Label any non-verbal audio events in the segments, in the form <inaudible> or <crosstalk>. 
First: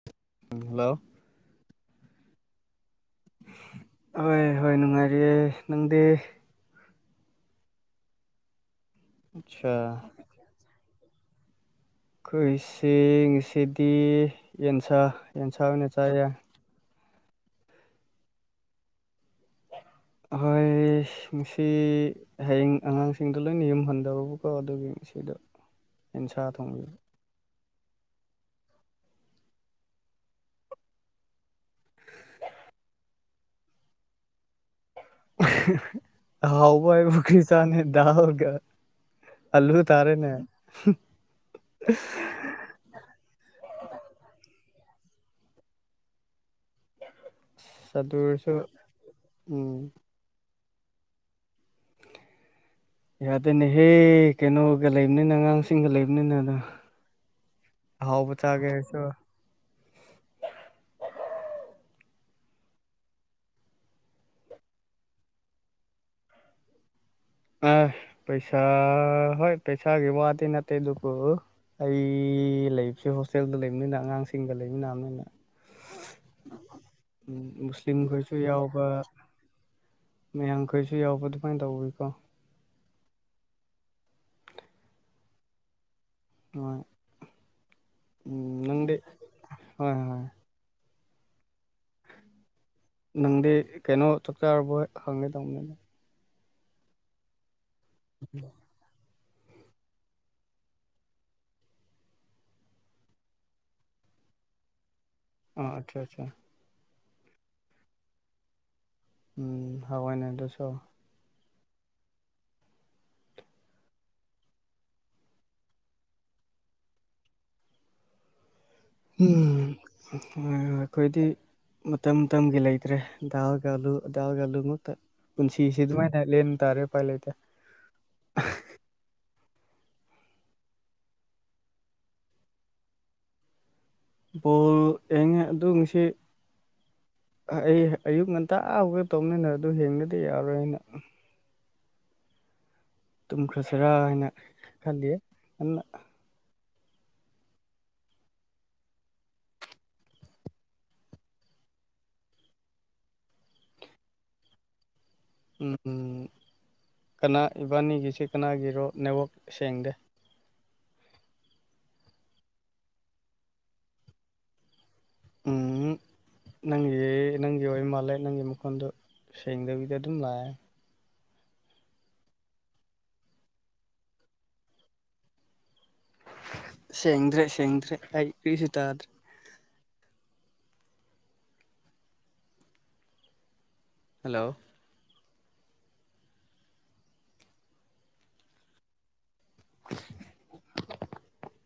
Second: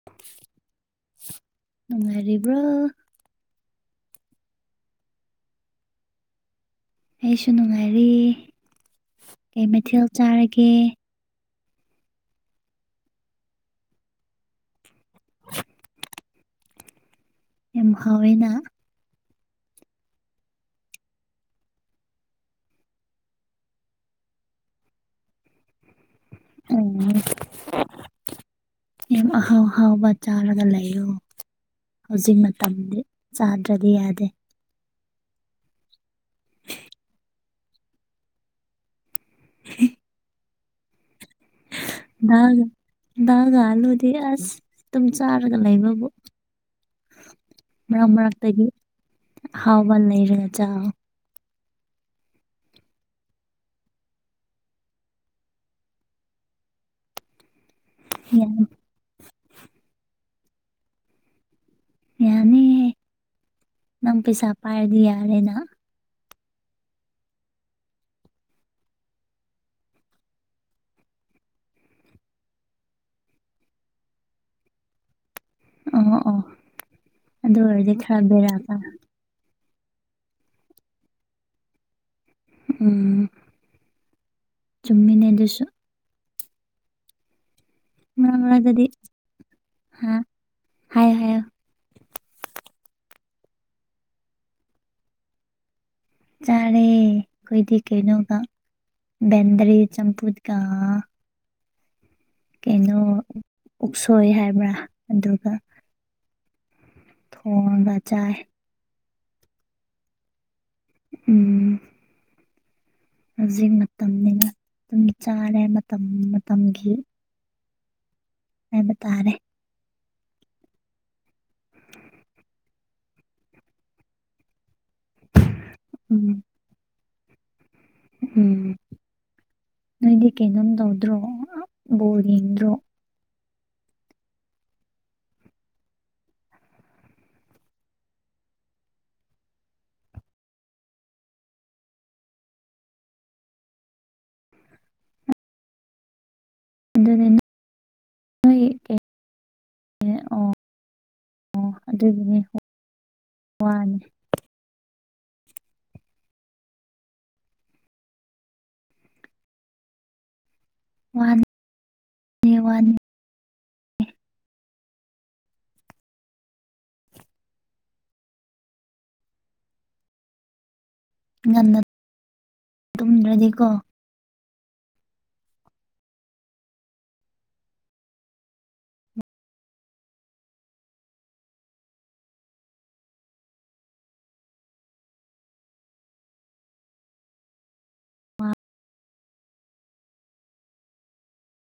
<inaudible> hello ꯅꯨꯉꯥꯏꯔꯤꯕ꯭ꯔꯣ ꯍꯣꯏ ꯍꯣꯏ ꯅꯨꯡꯉꯥꯏꯔꯤꯌꯦ ꯅꯪꯗꯤ ꯑꯩꯁꯨ ꯅꯨꯡꯉꯥꯏꯔꯤ ꯀꯩ ꯑꯠꯆꯥ ꯃꯊꯦꯜ ꯆꯥꯔꯒꯦ ꯈꯣꯏꯁꯦ ꯉꯁꯤꯗꯤ ꯌꯦꯟꯁꯥ ꯌꯦꯟꯁꯥ ꯑꯣꯏꯅ ꯆꯥꯏꯌꯦ ꯌꯥꯝ ꯍꯥꯎꯋꯦꯅ ꯑꯍꯣꯏ ꯉꯁꯤ ꯍꯌꯦꯡ ꯑꯉꯥꯡꯁꯤꯡꯗꯣ ꯂꯣꯏꯅ ꯌꯨꯝ ꯍꯟꯗꯧꯔꯕꯀꯣ ꯑꯗꯨꯒꯤ ꯁꯤꯗ ꯌꯦꯟꯁꯥ ꯊꯣꯡꯕꯤ ꯑꯣ ꯌꯥꯝ ꯑꯍꯥꯎ ꯍꯥꯎꯕ ꯆꯥꯔꯒ ꯂꯩ ꯌꯣ ꯍꯧꯖꯤꯛ ꯃꯇꯝꯗꯤ ꯆꯥꯗ꯭ꯔꯗꯤ ꯌꯥꯗꯦ ꯑꯍꯥꯎꯕ ꯍꯥꯏꯕꯨ ꯀ꯭ꯔꯤ ꯆꯅꯤ ꯗꯥꯜꯒ ꯑꯜꯂꯨ ꯇꯥꯔꯦꯅꯦ ꯗꯥꯜ ꯗꯥꯜ ꯒ ꯑꯜꯂꯨꯗꯤ ꯑꯁ ꯑꯗꯨꯝ ꯆꯥꯔꯒ ꯂꯩꯕꯕꯨ <inaudible> ꯃꯔꯛ ꯑꯗꯨ ꯑꯣꯏꯔꯁꯨ ꯃꯔꯛꯇꯗꯤ ꯎꯝ ꯑꯍꯥꯎꯕ ꯂꯩꯔꯒ ꯆꯥꯎ <inaudible> ꯌꯥꯗꯦꯅꯦꯍꯦ ꯀꯩꯅꯣꯒ ꯂꯩꯕꯅꯤꯅ ꯑꯉꯥꯡꯁꯤꯡꯒ ꯂꯩꯕꯅꯤꯅ ꯑꯗꯣ ꯑꯍꯥꯎꯕ ꯌꯥ- ꯆꯥꯒꯦ ꯍꯥꯏꯔꯁꯨ ꯌꯥꯅꯤ ꯅꯪ ꯄꯩꯁꯥ ꯄꯥꯏꯔꯗꯤ ꯌꯥꯔꯦꯅ ꯑꯥ ꯄꯩꯁꯥ ꯍꯣꯏ ꯄꯩꯁꯥꯒꯤ ꯋꯥꯗꯤ ꯅꯠꯇꯦ ꯑꯗꯨꯕꯨ ꯑꯩ ꯂꯩꯇ꯭ꯔꯦ ꯍꯣꯁꯇꯦꯜꯗ ꯂꯩꯕꯅꯤꯅ ꯑꯉꯥꯡꯁꯤꯡꯒ ꯂꯩꯃꯤꯅꯕꯅꯤꯅ ꯑꯣ ꯑꯣ ꯑꯗꯨ ꯑꯣꯏꯔꯗꯤ ꯃꯨꯁꯂꯤꯝ ꯈꯔ ꯈꯣꯏꯁꯨ ꯕꯦꯔꯥ ꯀꯥ ꯌꯥꯎꯕ ꯃꯌꯥꯡ ꯈꯣꯁꯨ ꯌꯥꯎꯕ ꯑꯗꯨꯃꯥꯏꯟ ꯇꯧꯕꯅꯤꯀꯣ ꯎꯝ ꯆꯨꯝꯃꯤꯅꯦ ꯑꯗꯨꯁꯨ ꯍꯣꯏ ꯃꯔꯛ ꯎꯝ ꯃꯔꯛꯇꯗꯤ ꯅꯪꯗꯤ ꯍꯣꯏ ꯍꯥ ꯍꯣꯏ ꯍꯥꯏꯌꯣ ꯍꯥꯏꯌꯣ ꯅꯪꯗꯤ ꯀꯩꯅꯣ ꯆꯛ ꯆꯔꯕꯣ ꯍꯪꯉꯦ ꯇꯧꯕꯅꯤꯗ ꯆꯥꯔꯦ ꯈꯣꯏꯗꯤ ꯀꯩꯅꯣꯒ ꯕꯦꯟꯗ꯭ꯔꯤ ꯆꯝꯐꯨꯠꯀꯥ ꯀꯩꯅꯣ ꯎꯛꯁꯣꯏ ꯍꯥꯏꯕ꯭ꯔꯥ ꯑꯗꯨꯒ ꯑꯥ ꯑꯠꯆꯥ ꯆꯥ ꯊꯣꯡꯉꯒ ꯆꯥꯏ ꯎꯝ ꯍꯧꯋꯦꯅꯦ ꯑꯗꯨꯁꯨ ꯎꯝ ꯍꯧꯖꯤꯛ ꯃꯇꯝꯅꯤꯅ ꯑꯗꯨꯒꯤ ꯆꯥꯔꯦ ꯃꯇꯝ ꯃꯇꯝꯒꯤ ꯍꯥꯏꯕ ꯇꯥꯔꯦ ꯎꯝ ꯍꯣꯏ ꯍꯣꯏ ꯈꯣꯏꯗꯤ ꯃꯇꯝ ꯃꯇꯝꯒꯤ ꯂꯩꯇ꯭ꯔꯦ ꯗꯥꯜꯒꯥ ꯑꯂꯨ ꯗꯥꯜꯒꯥ ꯑꯂꯨ ꯉꯛꯇ ꯄꯨꯟꯁꯤꯁꯤ ꯑꯗꯨꯃꯥꯏꯅ ꯎꯝ ꯂꯦꯟꯕ ꯇꯥꯔꯦ ꯎꯄꯥꯏ ꯂꯩꯇꯦ ꯎꯝ ꯅꯣꯏꯗꯤ ꯀꯩꯅꯣꯝ ꯇꯧꯗ꯭ꯔꯣ ꯕꯣꯜ ꯌꯦꯡꯗ꯭ꯔꯣ ꯕꯣꯜ ꯑꯦꯡꯉꯦ ꯑꯗꯨ ꯉꯁꯤ ꯑꯩ ꯑꯌꯨꯛ ꯉꯟꯇꯥ ꯍꯧꯒꯠ ꯇꯧꯃꯤꯟꯅ ꯑꯗꯨ ꯍꯦꯡꯗꯗꯤ ꯌꯥꯔꯣꯏ ꯍꯥꯏꯅ ꯇꯨꯝꯈ꯭ꯔꯁꯤꯔꯥ ꯍꯥꯏꯅ ꯈꯜꯂꯤꯌꯦ ꯉꯟꯅꯥ ꯑꯗꯨꯅꯦ ꯅꯣꯏ ꯑꯣ ꯑꯣ ꯑꯗꯨꯒꯤꯅꯦ ꯋꯥꯅꯤ ꯎꯝ ꯀꯅꯥ ꯏꯕꯥꯅꯤꯒꯤꯁꯤ ꯀꯅꯥꯒꯤꯔꯣ ꯅꯦꯠꯋꯥꯛ ꯁꯦꯡꯗꯦ ꯋꯥꯟ ꯅꯦꯋꯥꯟ ꯎꯝ ꯅꯪꯒꯤ ꯅꯪꯒꯤ ꯑꯣꯏ ꯃꯥꯜꯂꯦ ꯅꯪꯒꯤ ꯃꯈꯣꯟꯗꯣ ꯁꯦꯡꯗꯕꯤꯗ ꯑꯗꯨꯝ ꯂꯥꯛꯑꯦ ꯉꯟꯅ ꯇꯨꯝꯗ꯭ꯔꯗꯤꯀꯣ ꯁꯦꯡꯗ꯭ꯔꯦ ꯁꯦꯡꯗ꯭ꯔꯦ ꯑꯩ ꯀ꯭ꯔꯤꯁꯨ ꯇꯥꯗ꯭ꯔꯦ ꯍꯜꯂꯣ <inaudible>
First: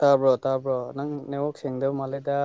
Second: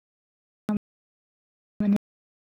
ꯇꯥꯕ꯭ꯔꯣ ꯇꯥꯕ꯭ꯔꯣ ꯅꯪ ꯅꯦꯋꯥꯛ ꯁꯦꯡꯗꯕ ꯃꯥꯜꯂꯦꯗ